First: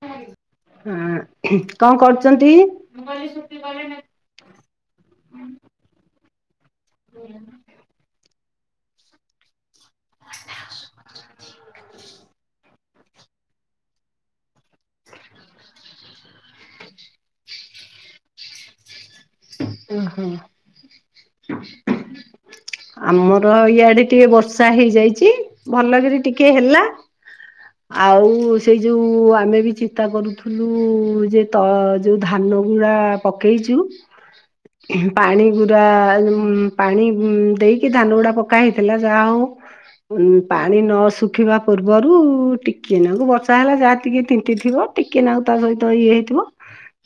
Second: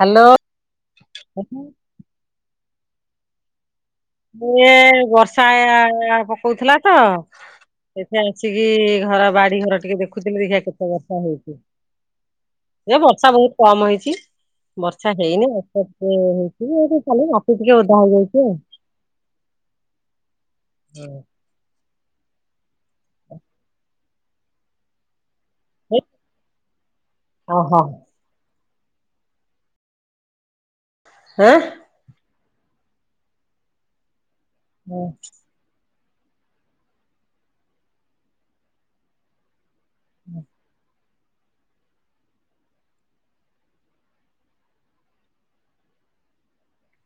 Hello ହଁ ଙ୍କ କରୁଚନ୍ତି? ଇଏ ବର୍ଷା ପକଉଥିଲା ତ ଏଠେ ଆସିକି ଘର ବାଡି ଟିକେ ଦେଖୁଥିଲି ଦେଖା କେତେ ବର୍ଷା ହେଉଚି ଏ ବର୍ଷା ବହୁତ କମ ହେଇଚି। ବର୍ଷା ହେଇନି ବର୍ଷା ଟିକେ ହେଇଛି ଏ ଖାଲି ମାଟି ଟିକେ ଓଦା ହେଇଯାଇଚି। ଓହୋ। ଆଉ। ଆମର ଇଆଡେ ଟିକେ ବର୍ଷା ହେଇଯାଇଚି ଭଲକିରି ଟିକେ ହେଲା। ଓହୋ ଆଉ ସେଇ ଯୋଉ ଆମେ ବି ଚିନ୍ତା କରୁଥିଲୁ ଯେ ତ ଯୋଉ ଧାନ ଗୁରା ପକେଇଚୁ ହୁଁ ପାଣି ପା ଉଁ ପାଣି ଉଁ ଦେଇକି ଧାନ ଗୁଡା ପକା ହେଇଥିଲା, ଯାହା ହଉ ଉଁ ମା ପାଣି ନ ଶୁଖିବା ପୂର୍ବରୁ ଟିକିଏ ନାକୁ ବର୍ଷା ହେଲା, ଯାହା ଟିକିଏ ତିନ୍ତି ଥିବ। ଟିକେ ନାଗୁରୁ ତା ତଇ ତ ଇଏ ହେଇଥିବ।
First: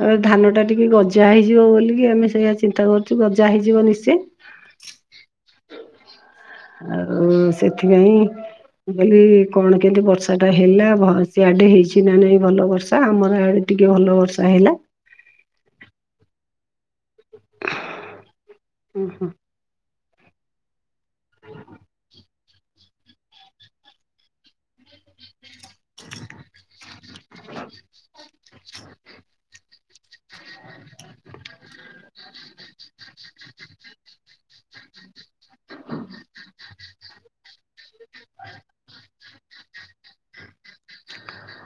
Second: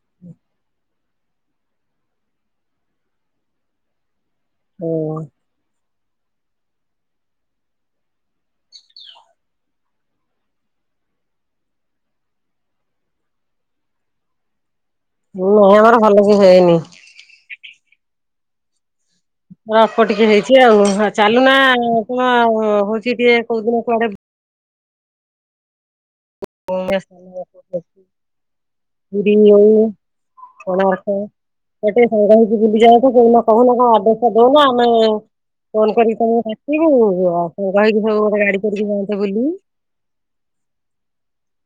ଆଉ ଧାନ ଟା ଟିକେ ଗଜା ହେଇଯିବ ବୋଲିକି ଆମେ ସେଇଆ ଚିନ୍ତା କରୁଚୁ ଗଜା ହେଇଯିବ ନିଶ୍ଚୟେ। ଓ। ଆଉ ସେଥିପାଇଁ ମୁଁ କହଲି କଣ କେମତି ବର୍ଷା ଟା ହେଲା ବହ ସିଆଡେ ହେଇଚି ନା ନାଇଁ ଭଲ ବର୍ଷା ଆମର ୟାଡେ ଟିକେ ଭଲ ବର୍ଷା ହେ ନିଅ ଆମର ଭଲ କି ହେଇନି। ଉଁ। ଅ ଅଳ୍ପ ଟିକେ ହେଇଛି ଆଉ ହ ଚାଲୁନା କଣ ହଉଛି ଟିକେ କୋଉ ଦିନ କୁଆଡେ [unintelligible] [unintelligible] କୋଣାର୍କ ଗୋଟେ ସାଙ୍ଗ ହେଇକି ବୁଲି ଯାଆନ୍ତୁ କ [unintelligible] କହୁନା କଣ, ଆଡ୍ରସ ଦଉନା ଆମେ ଫୋନ କରିକି ତମକୁ ଡାକିବୁ ଆଉ ସାଙ୍ଗ ହେଇକି ସବୁ ଗୋଟେ ଗାଡି କରିକି ଯାଆନ୍ତେ ବୁଲି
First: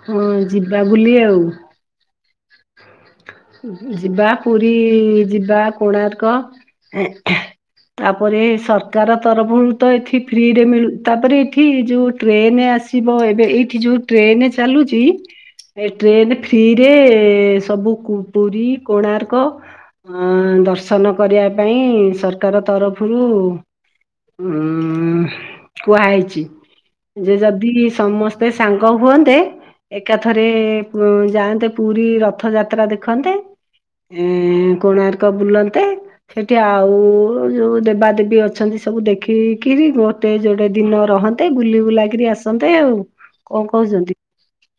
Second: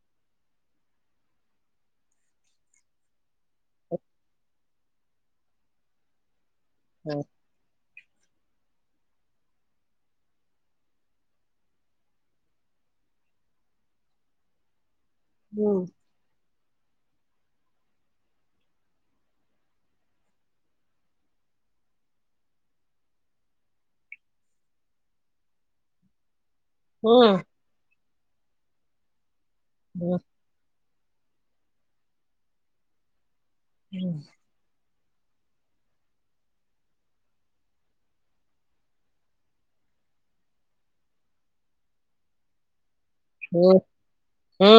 ହଁ ଯିବା ବୁଲି ଆଉ ଯିବା, ପୁରୀ ଯିବା, କୋଣାର୍କ ହୁଁ ତାପରେ ସରକାର ତରଫରୁ ତ ଏଠି ଫ୍ରିରେ ମିଳୁ ତାପରେ ଏଠି ଯୋଉ ଟ୍ରେନ ଆସି ଯିବ, ଏବେ ଏଇଠି ଯୋଉ ଟ୍ରେନ ଚାଲୁଚି ହୁଁ ଏ ଟ୍ରେନ ଫ୍ରିରେ ସବୁ ପୁରୀ କୋଣାର୍କ ଅ ଦର୍ଶନ କରିବା ପାଇଁ ସରକାର ତରଫରୁ ଉଁ ଉଁ କୁହା ହେଇଛି। ଯେ ଯଦି ସମସ୍ତେ ସାଙ୍ଗ ହୁଅନ୍ତେ, ହୁଁ ଏକାଥରେ ଯାଆନ୍ତେ ପୁରୀ ରଥ ଯାତ୍ରା ଦେଖନ୍ତେ, ଏ ଏ କୋଣାର୍କ ବୁଲନ୍ତେ। ସେଠି ଆଉ ଯୋଉ ଦେବା ଦେବୀ ଅଛନ୍ତି ସବୁ ଦେଖିକିରି ଗୋଟେ ଯୋଡେ ଦିନ ରହନ୍ତେ, ବୁଲି ବୁଲା କିରି ଆସନ୍ତେ ଆଉ। କଣ ହୁଁ କହୁଛନ୍ତି? ହୁଁ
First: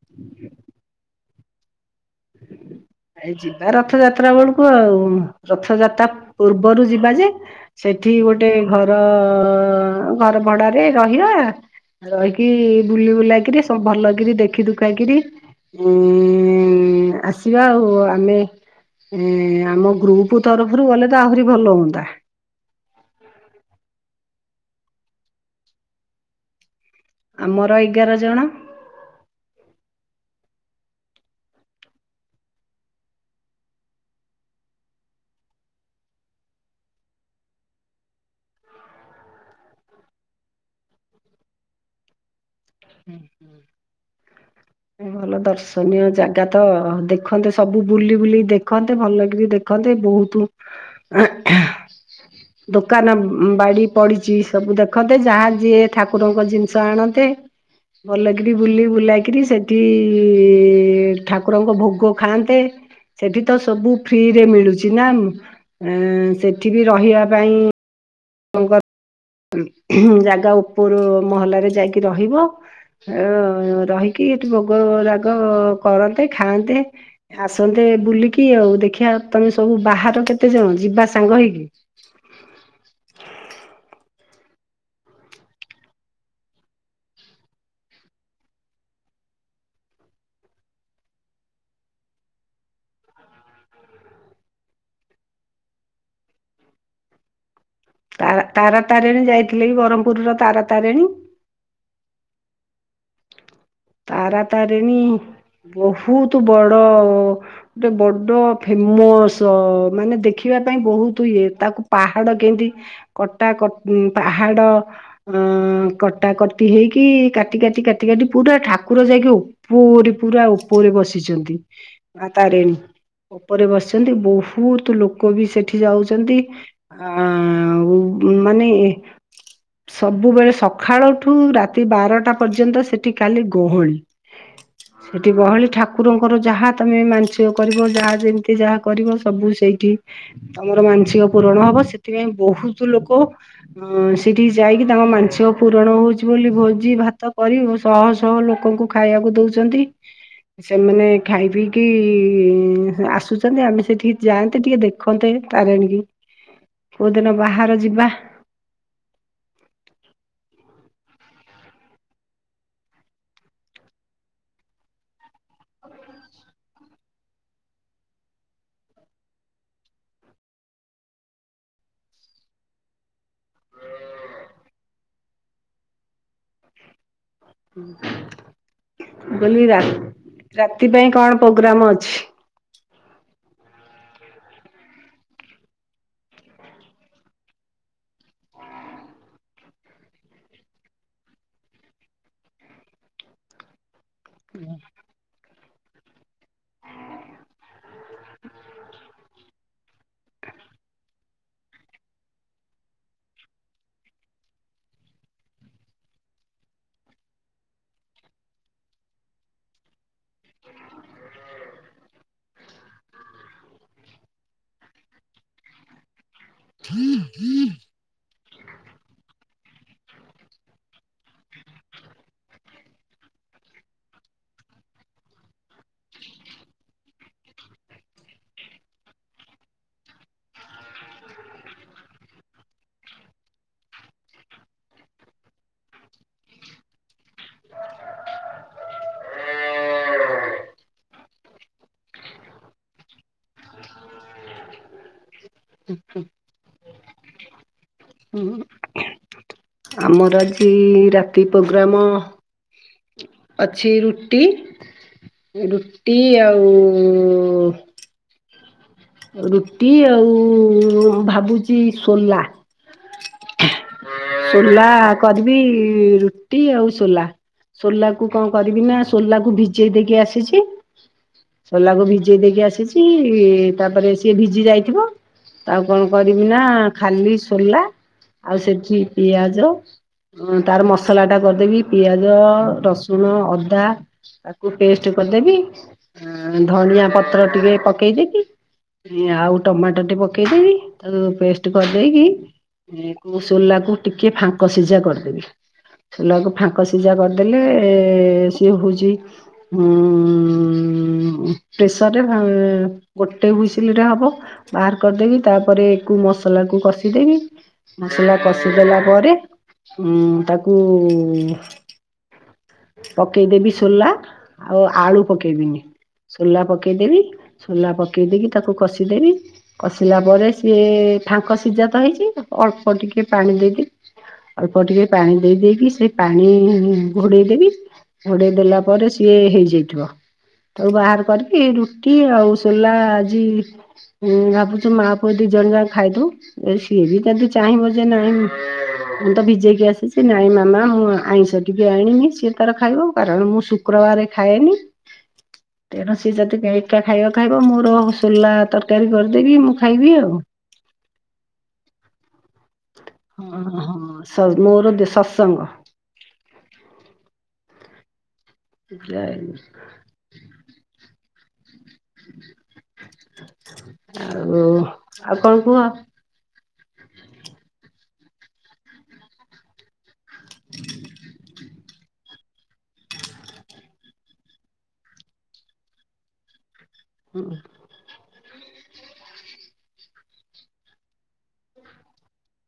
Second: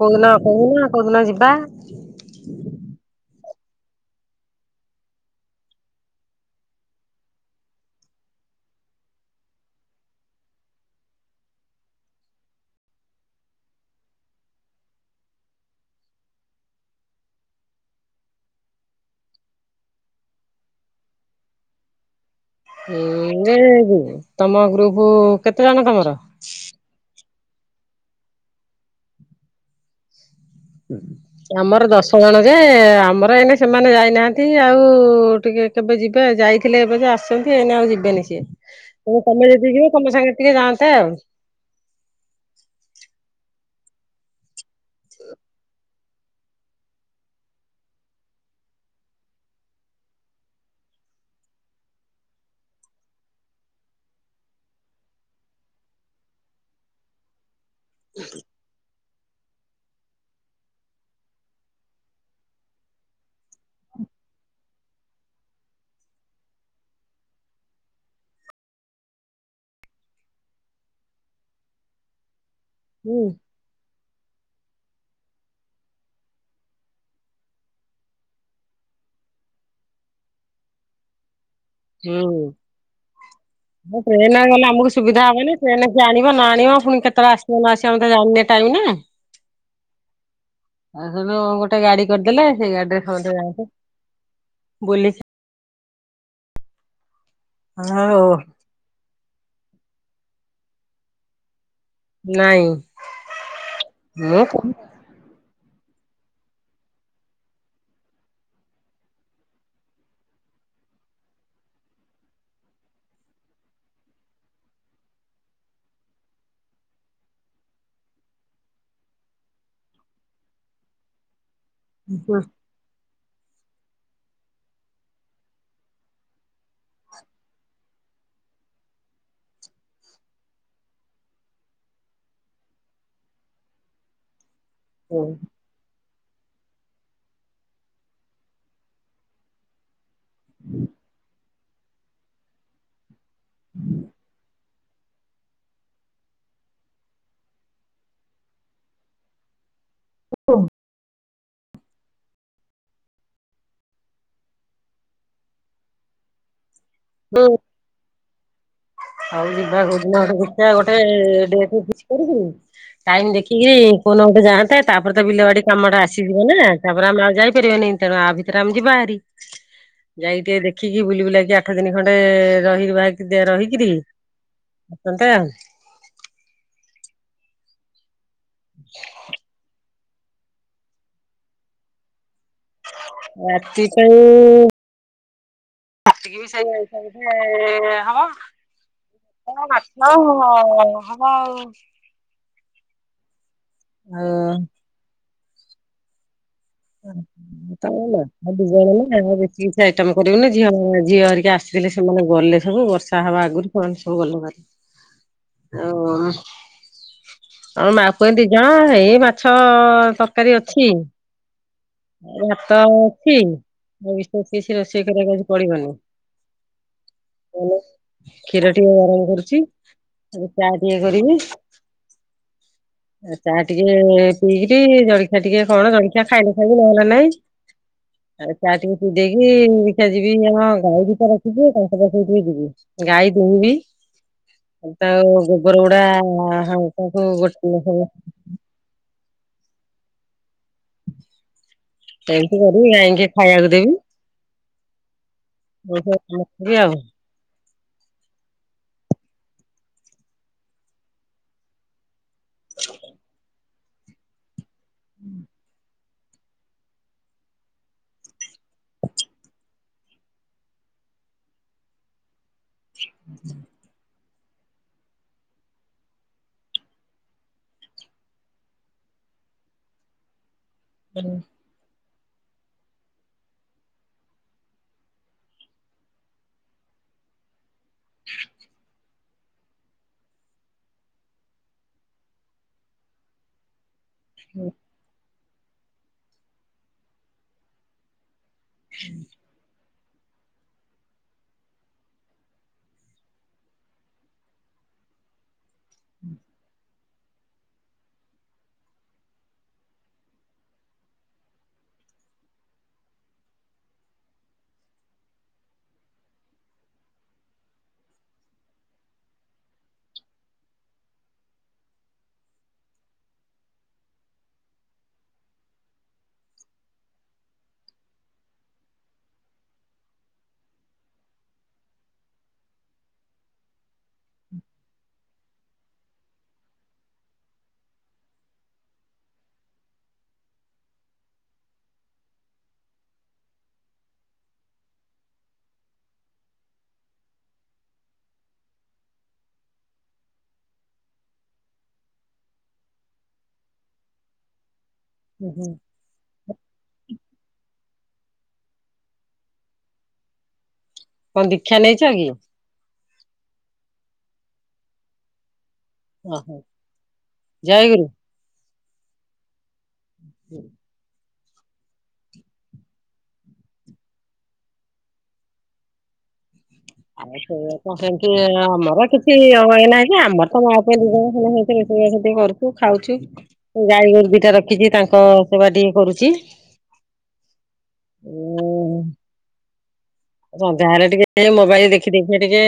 କୋଉଦିନ-କୋଉଦିନ-କୋଉଦିନ-କୋଉଦିନ ଯିବା? [inaudible] ଏ ଯିବା ରଥ ଯାତ୍ରା ବେଳକୁ ଆଉ, ରଥଯାତ୍ରା ପୂର୍ବରୁ ଯିବା ଯେ ସେଠି ଗୋଟେ ଘର, ଘର ଭଡାରେ ରହିବା। ରହିକି ବୁଲି ବୁଲା କିରି, ସବୁ ଭଲ କିରି ଦେଖି ଦୁଖା କିରି ଉଁ ଉଁ ଆସିବା ଆଉ, ଆମେ ଏ ଆମ ଗ୍ରୁପ ତରଫରୁ ଗଲେ ତ ଆହୁରି ଭଲ ହୁଅନ୍ତା। ହୁଁ ଯେ -ତମ ଗ୍ରୁପ କେତେ ଜଣ ତମର? ଆମର ଏଗାର ଜଣ। ଆମର ଦଶ ଜଣ ଯେ, ଆମର ଏନେ ସେମାନେ ଯାଇନାହାନ୍ତି ଆଉ ଟିକେ କେବେ ଯିବେ? ଯାଇଥିଲେ ଏବେ ଯେ ଆସଛନ୍ତି ଏନ ଆଉ ଯିବେନି ସିଏ। ତ ତମେ ଯଦି ଯିବ, ତମେ ସାଙ୍ଗେ ଟିକେ ଯାଆନ୍ତେ ଆଉ। ହୁଁ ହୁଁ ଭଲ ଦର୍ଶନୀୟ ଜାଗା ତ ଦେଖନ୍ତେ, ସବୁ ବୁଲି ବୁଲିକି ଦେଖନ୍ତେ, ଭଲ କିରି ଦେଖ ଦେଖନ୍ତେ, ବହୁତ ଦୋକାନ ବାଡ଼ି ପଡିଛି ସବୁ ଦେଖନ୍ତେ, ଯାହା ଯିଏ ଠାକୁରଙ୍କ ଜିନିଷ ଆଣନ୍ତେ। ଭଲକିରି ବୁଲି ବୁଲା କିରି ସେଠି ଠାକୁରଙ୍କ ଭୋଗ ଖାଆନ୍ତେ। ସେଠି ତ ସବୁ ଫ୍ରିରେ ମିଳୁଛି ନା, ସେଠି ବି ରହିବା ପାଇଁ ଙ୍କ ଜାଗା ଉପରୁ ମହଲରେ ଯାଇକି ରହିବ। ହୁଁ ହ ରହିକି ଏଠି ଭୋଗ ରାଗ କରନ୍ତେ, ଖାଆନ୍ତେ। ଆସନ୍ତେ ବୁଲିକି ଆଉ ଦେଖିଆ ତମେ ସବୁ ବାହାର କେତେ ଜଣ, ଯିବା ସାଙ୍ଗ ହେଇକି। ହୁଁ ଉ [inaudible] ହ ଟ୍ରେନରେ ଗଲେ ଆମକୁ ସୁବିଧା ହବନି, ଟ୍ରେନ କିଏ ଆଣିବ ନ ଆଣିବ, ପୁଣି କେତେବେଳେ ଆସିବ ନ ଆସିବ, ଆମ ତ ଜାଣିନେ ଟାଇମ ନା [inaudible] ଆଉ ସେଠୁ ଗୋଟେ ଗାଡି କରିଦେଲେ, ସେଇ ଗାଡିରେ ସମସ୍ତେ ଯାଆନ୍ତେ। ବୋଲେ ହଁ ହଉ ତାରା ତାରା ତାରିଣୀ ଯାଇଥିଲେ କି? ବ୍ରହ୍ମପୁରର ତାରା ତାରିଣୀ? ନାଇଁ ତାରା ମୁଁ ତାରିଣୀ ବହୁତ ବଡ ଗୋଟେ ବଡ ଫେମସ ମାନେ ଦେଖିବା ପାଇଁ ବହୁତ ଇଏ, ତାକୁ ପାହାଡ କେମତି କଟା କ ପାହାଡ ଅ କଟା କଟି ହେଇକି କାଟି କାଟି କାଟି କାଟି ପୁରା ଠା ଠାକୁର ଯାଇକି ଉପରେ ପୁରା ଉପରେ ବସିଛନ୍ତି ମା ତାରିଣୀ। ଉପରେ ବସିଚନ୍ତି ବୋହୁତ ଲୋକ ବି ସେଠି ଯାଉଚନ୍ତି। ଆ ମାନେ ସବୁବେଳେ ସକାଳଠୁ ରାତି ବାରଟା ପର୍ଯ୍ୟନ୍ତ ସେଠି କାଲି ଗହଳି ସେଠି ହୁଁ ଗହଳି ଠା ଠାକୁରଙ୍କର ଯାହା ତମେ ମାନସିକ କରିବ ଯାହା ଯେମିତି ଯାହା କରିବ ସବୁ ସେଇଠି ତମର ମାନସିକ ପୂରଣ ହବ ସେଥିପାଇଁ ବୋହୁତ ଲୋକ ହଁ ସେଠିକି ଯାଇକି ତାଙ୍କ ମାନସିକ ପୂରଣ ହୋଉଚି ବୋଲି ଭୋଜି ଭାତ କରି ସହ ଛଅ ଲୋକଙ୍କୁ ଖାଇବାକୁ ଦୋଉଚନ୍ତି ସେମାନେ ଖାଇ ପିଇକି ଆସୁଛନ୍ତି ଆମେ ସେଠିକି ଯାଆନ୍ତେ ଟିକେ ଦେଖନ୍ତେ ତାରିଣୀ କି। କୋଉଦିନ ବାହାର ଯିବା। ଆଉ ଯିବା କୋଉଦିନ ଗୋଟେ ଦେଖିବା ଗୋଟେ ଡେଟ୍ ଫିକ୍ସ କରିକି ଟାଇମ ଦେଖିକି କୋଉଦିନ ଗୋଟେ ଯାଆନ୍ତେ ତାପରେ ତ ବିଲ ବାଡି କାମଟା ଆସିଯିବ ନା। ତାପରେ ଆମେ ଆଉ ଯାଇପାରିବାନି ତେଣୁ ଆ ଭିତରେ ଆମେ ଯିବା ଭାରି। ଯାଇ ଟିକେ ଦେଖିକି ବୁଲି ବୁଲାକି ଆଠ ଦିନି ଖଣ୍ଡେ ରହିି [unintelligible] ରହିକି [unintelligible] ମୁଁ କହିଲି ରାତି ପାଇଁ କଣ ପ୍ରୋଗ୍ରାମ ଅଛି? ରାତି ପାଇଁ କଟିକି ବି ସେଇ [unintelligible] ହବ। ହଁ ମାଛ ଆ ମ ହବ ଆ ହ ଅ ହଁ ଆଉ ଦୁଇ ଜଣ ନା ଆଉ ବେଶୀ କିଛି ଆଇଟମ କରିବୁନି ଝିଅ ଝିଅ ହରିକା ଆସିଥିଲେ ସେମାନେ ଗଲେ ସବୁ ବର୍ଷେ ତା ହବା ଆଗରୁ ପହଞ୍ଚି ସବୁ ଗଲେ ଭାରି। [inaudible] ଆ ହଉ ଆଉ ମା ପୁଅ ଦି ଜଣ ଏଇ ମାଛ ତରକାରୀ ଅଛି। ଭାତ ଅଛି ଏ ବିଶେଷ କିଛି ରୋଷେଇ କରିବାକୁ ଆଜି ପଡିବନି। ହୁଁ ହୁଁ। କ୍ଷୀର ଟିକେ ଗରମ କରୁଚି ଏବେ ଚା ଟିକେ କରିବି। ଆଉ ଚା ଟିକେ ପିଇକିରି ଜଳଖିଆ ଟିକେ କଣ ଜଳଖିଆ ଖାଇଲେ ଭଲ ନହେଲା ନାଇଁ। ଆ ଚା ଟିକେ ପିଇ ଦେଇକି ଯିବି ଦେଖିଆ ଯିବି ଆମ ଗାଈ ଦିଟା ରଖିଚି ତାଙ୍କ ପାଖକୁ ଟିକେ ଯିବି। ଗାଈ ଦୁଇଁବି। ଏଇତ ଗୋବର ଗୁଡା ହାଉ ତାକୁ ଗୋଟେ [unintelligible] ଏମିତି କରିବି ଗାଇଙ୍କି ଖାଇବାକୁ ଦେବି। [unintelligible] ଆଉ। ହୁଁ। ଆମର ଆଜି ରାତି ପ୍ରୋଗ୍ରାମ ଅଛି ରୁଟି ରୁଟି ଆଉ [inaudible] ରୁଟି ଆଉ ଭାବୁଚି ସୋଲା ଉ ହୁଁ ସୋଲା କରିବି ରୁଟି ଆଉ ସୋଲା। ସୋଲାକୁ କଣ କରିବି ନା ସୋଲାକୁ ଭିଜେଇ ଦେଇକି ଆସିଚି। ହୁଁ। ସୋଲା କୁ ଭିଜେଇ ଦେଇକି ଆସିଚି ତାପରେ ସିଏ ଭିଜି ଯାଇଥିବ ଆଉ କଣ କରିବି ନା ଖାଲି ସୋଲା ଆଉ ସେଠି ପିଆଜ ହଁ ତାର ମସଲା ଟା କରିଦେବି ପିଆଜ ରସୁଣ ଅଦା। ତାକୁ ପେଷ୍ଟ କରିଦେବି ଧନିଆ ପତ୍ର ଟିକେ ପକେଇଦେବି। ଆଉ ଟମାଟୋଟେ ପକେଇଦେବି ତାକୁ ପେଷ୍ଟ କରିଦେଇକି ସୋଲାକୁ ଟିକେ ଫାଙ୍କ ସିଝା କରିଦେବି ସୋଲାକୁ ଫାଙ୍କ ସି ସିଝା କରିଦେଲେ ସିଏ ହଉଛି ହୁଁ ପ୍ରେସରରେ ଭ ଗୋଟେ ହୁଇସିଲ ରେ ହବ ବାହାର କରିଦେଇକି ତାପରେ କୁ ମସଲା କୁ କଷିଦେବି। ମସଲା କଷି ଦେଲା ପରେ ଉଁ ତାକୁ ପକେଇଦେବି ସୋଲା ଆଉ ଆଳୁ ପକେଇବିନି ସୋଲା ପକେଇଦେବି। ସୋଲା ପକେଇ ଦେଇକି ତାକୁ କଷିଦେବି। କଷିଲା ପରେ ସିଏ ଫାଙ୍କ ସିଝା ତ ହେଇଛି ଅଳ୍ପ ଟିକେ ପାଣି ଦେଇକି ଅଳ୍ପ ଟିକେ ପାଣି ଦେଇ ଦେଇେକି ସେ ପାଣି ଘୋଡେ଼ଇ ଦେବୀ ଘୋଡେଇ ଦେଲା ପରେ ସିଏ ହେଇଯାଇଥିବ। ତାକୁ ବାହାର କରିକି ରୁଟି ଆଉ ସୋଲା ଆଜି ହୁଁ ଭାବୁଛି ମାଁ ପୁଅ ଦି ଜଣ ଯାକ ଖାଇଦବୁ। ଏ ସିଏ ବି ଯଦି ଚାହିଁବ ଯେ ନାଇଁ ମୁଁ ତ ଭିଜେଇକି ଆସିଛି ନାଇଁ ମାମା ମୁଁ ଆଇଁଷ ଏବେ ଆଣିକି ସିଏ ତାର ଖାଇବ କାରଣ ମୁଁ ଶୁକ୍ରବାର ଖାଏନି। ହୁଁ ହୁଁ। ତେଣୁ ସିଏ ଯଦି ଏକା ଖାଇବ ଖାଇବ ମୋର ସୋଲା ତରକାରୀ କରିଦେବି ମୁଁ ଖାଇବି ଆଉ। କଣ ଦୀକ୍ଷା ନେଇଛ କି? ହଁ ମୋର ସତ୍ସଙ୍ଗ। ଓହୋ ଜୟଗୁରୁ। ଜୟଗୁରୁ। [inaudible] ଆଉ ଆଉ କଣ କୁହ? [unintelligible] [unintelligible] ସେ ଖାଉଛି ଗାଈ ଗୋରୁ ଦିଟା ରଖିଛି ତାଙ୍କ ସେବା ଟିକେ କରୁଛି। ହୁଁ। [unintelligible] ସନ୍ଧ୍ୟା ହେଲେ ଟିକେ ମୋବାଇଲ ଦେଖି ଦେଖି ଟିକେ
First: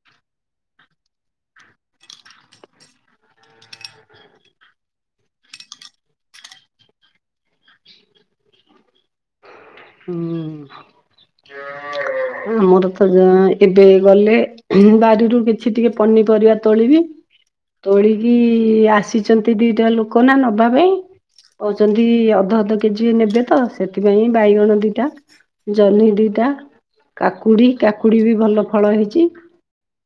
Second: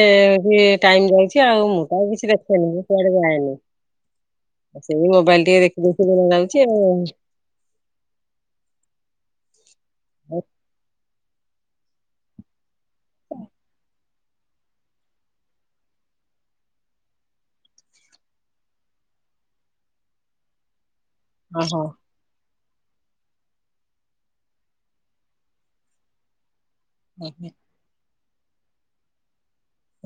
ଟାଇମ ଯାଉଛି ଆଉ ମୁଁ ତ ଆଉ କିଛି ଦେଖେନି। କୁଆଡ଼େ ଯାଏନି। [inaudible] ସେଇ ମୋବାଇଲ ଟିକେ ଦେଖି ଦେଖି ଦିନ ଯାଉଛି ଆଉ। ହୁଁ ମୋର ତ ଯ ଏବେ ଗଲେ ବାରିରୁ କିଛି ଟିକେ ପନିପରିବା ତୋଳିବି। ତୋଳିକି ଆସିଛନ୍ତି ଦିଟା ଲୋକ ନା ନବା ପାଇଁ। ଓହୋ। କହୁଛନ୍ତି ଅଧ ଅଧ କେଜିଏ ନେବେ ତ ସେଥିପାଇଁ ବାଇଗଣ ଦିଟା ଜହ୍ନି ଦିଟା ଓହୋ କାକୁଡ଼ି। କାକୁଡ଼ି ବି ଭଲ ଫଳ ହେଇଛି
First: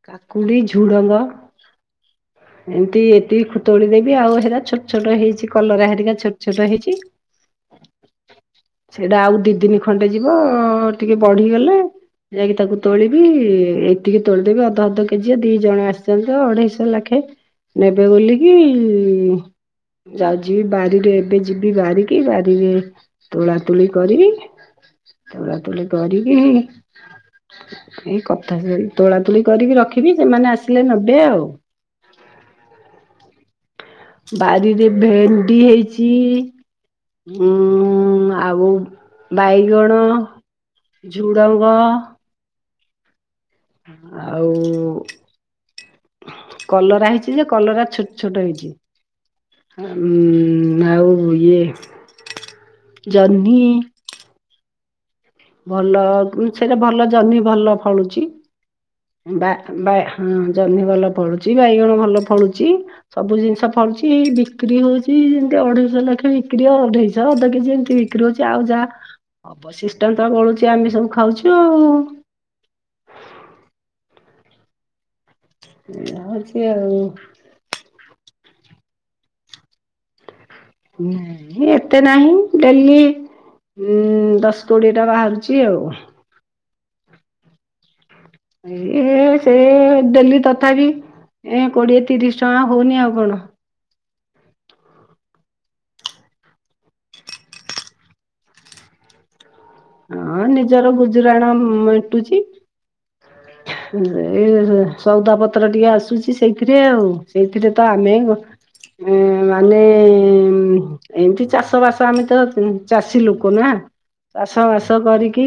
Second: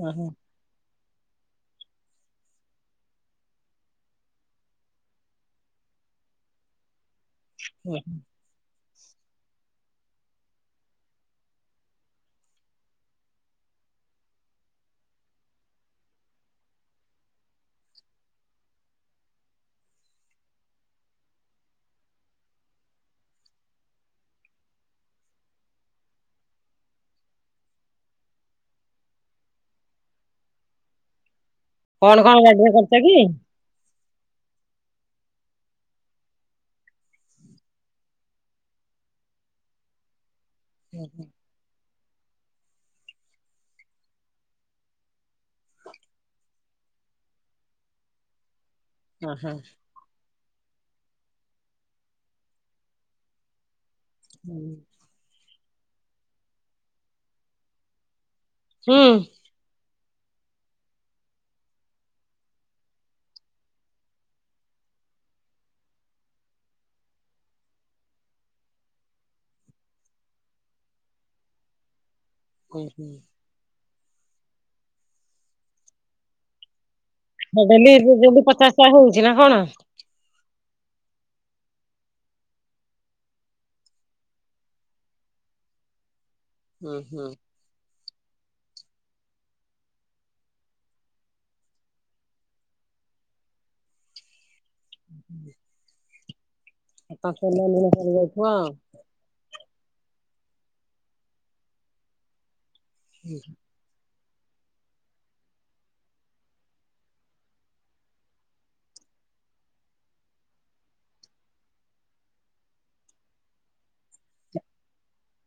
ଓହୋ, କାକୁଡ଼ି ଝୁଡ଼ଙ୍ଗ। ଏମିତି ଏତିକି ତୋଳି ଦେବି ଆଉ ହେରା ଛୋଟ ଛୋଟ ହେଇଛି କଲରା ହେରିକା ଛୋଟ ଛୋଟ ହେଇଛି। ଓ ହୋ। ସେଇଟା ଆଉ ଦି ଦିନି ଖଣ୍ଡେ ଯିବ ଟିକେ ବଦହେଇଗଲେ। ଯାଇକି ତାକୁ ତୋଳିବି ଏତିକି ତୋଳିଦେବି ଅଧ ଅଧ କେଜିଏ ଦି ଜଣ ଆସିଛନ୍ତି ତ ଅଢେଇଶ ଲାଖେ। ନେବେ ବୋଲିକି। ଯାଉଛି ଯିବି ବାରିରୁ ଏବେ ଯିବି ବାରିକି ବାରିରେ ତୋଳା ତୁଳି କରିବି ତୋଳା ତୂଳୀ କରିକି ଏଇ କଥା ତୋଳା ତୋଳି କରିକି ରଖିବି ସେମାନେ ଆସିଲେ ନେବେ ଆଉ। କଣ କଣ ବାଡ଼ିରେ କରିଛ କି? ବାରିରେ ଭେଣ୍ଡି ହେଇଛି ଉଁ ଆଉ ବାଇଗଣ ଝୁଡ଼ଙ୍ଗ ଆଉ। କଲରା ହେଇଛି ଯେ କଲରା ଛୋଟ ଛୋଟ ହେଇଛି। ଆଚ୍ଛା ଆଛ। ଉଁ ଆଉ ଇଏ ଜହ୍ନି ହୁଁ। ଭଲ ମୁ କ ସେଟା ଭଲ ଜହ୍ନି ଭଲ ଫଳୁଛି। ହୁଁ। ବା ବା ହଁ ଜହ୍ନି ଭଲ ଫଳୁଛି ବାଇଗଣ ଭଲ ଫଳୁଛି। ସବୁ ଜିନିଷ ପଳୁଛି ଏଇ ବିକ୍ରି ହଉଛି ଏମିତି ଅଢେଇଶହ ଲେଖାଏଁ ବିକ୍ରି ଅଢେଇଶ ଅଧାକିଲେ ଏମିତି କ୍ରି ହଉଛି ଆଉ ଯାହା ଅବଶିଷ୍ଟାଶଂ ବଳୁଛି ଆମେ ସବୁ ଖାଉଛୁ ଆଉ। କହିବି। ଏୟା ହଉଚି ଆଉ ମୁ କହିଲି ଏବେ ଡ଼େଲି ପଚାଶ ଟଙ୍କା ହଉଛି ନା କଣ? ନାହିଁ ଏତେ ନାହିଁ ଡେଲି ଉଁ ଦଶ କୋଡ଼ିଏ ଟା ବାହାରୁଛି ଆଉ। ହୁଁ ହୁଁ। ଏ [unintelligible] ସେ ଡେଲି ତଥାପି ଏଁ କୋଡିଏ ତିରିଶ ଟଆଁ ହଉନି ଆଉ କଣ। ହ ହ [inaudible] [unintelligible] ଅଁ ନିଜର ଗୁଜୁରାଣ ମେଣ୍ଟୁଛି। [unintelligible] ଏଇ ସଉଦା ପତ୍ର ଟିକେ ଆସୁଛି ସେଇଥିରେ ଆଉ ସେଇଥିରେ ତ ଆମେ ଉଁ ମାନେ ଉଁ। ଏମିତି ଚାଷ ବାସ ଆମେ ତ ଚାଷୀ ଲୁକ ନା। ଚାଷ ବାସ କରିକି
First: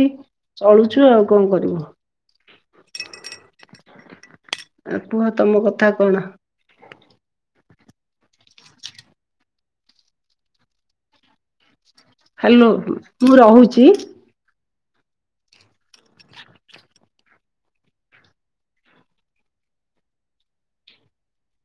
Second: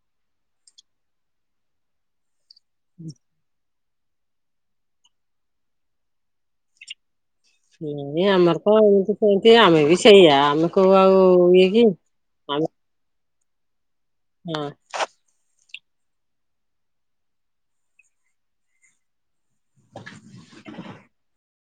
ଚଳୁଛୁ, ଆଉ କଣ କରିବୁ? ହୁଁ [inaudible] ଆଉ କୁହ ତମ କଥା କଣ? ନା ଆମର ଆଉ ଏମିତି କେମତି ଆମେ ବି ସେଇଆ ଆମେ କଉ ଆଉ ଇଏ କି। ଆମେ ହ୍ୟାଲୋ ମୁଁ ରହୁଛି। ହଁ।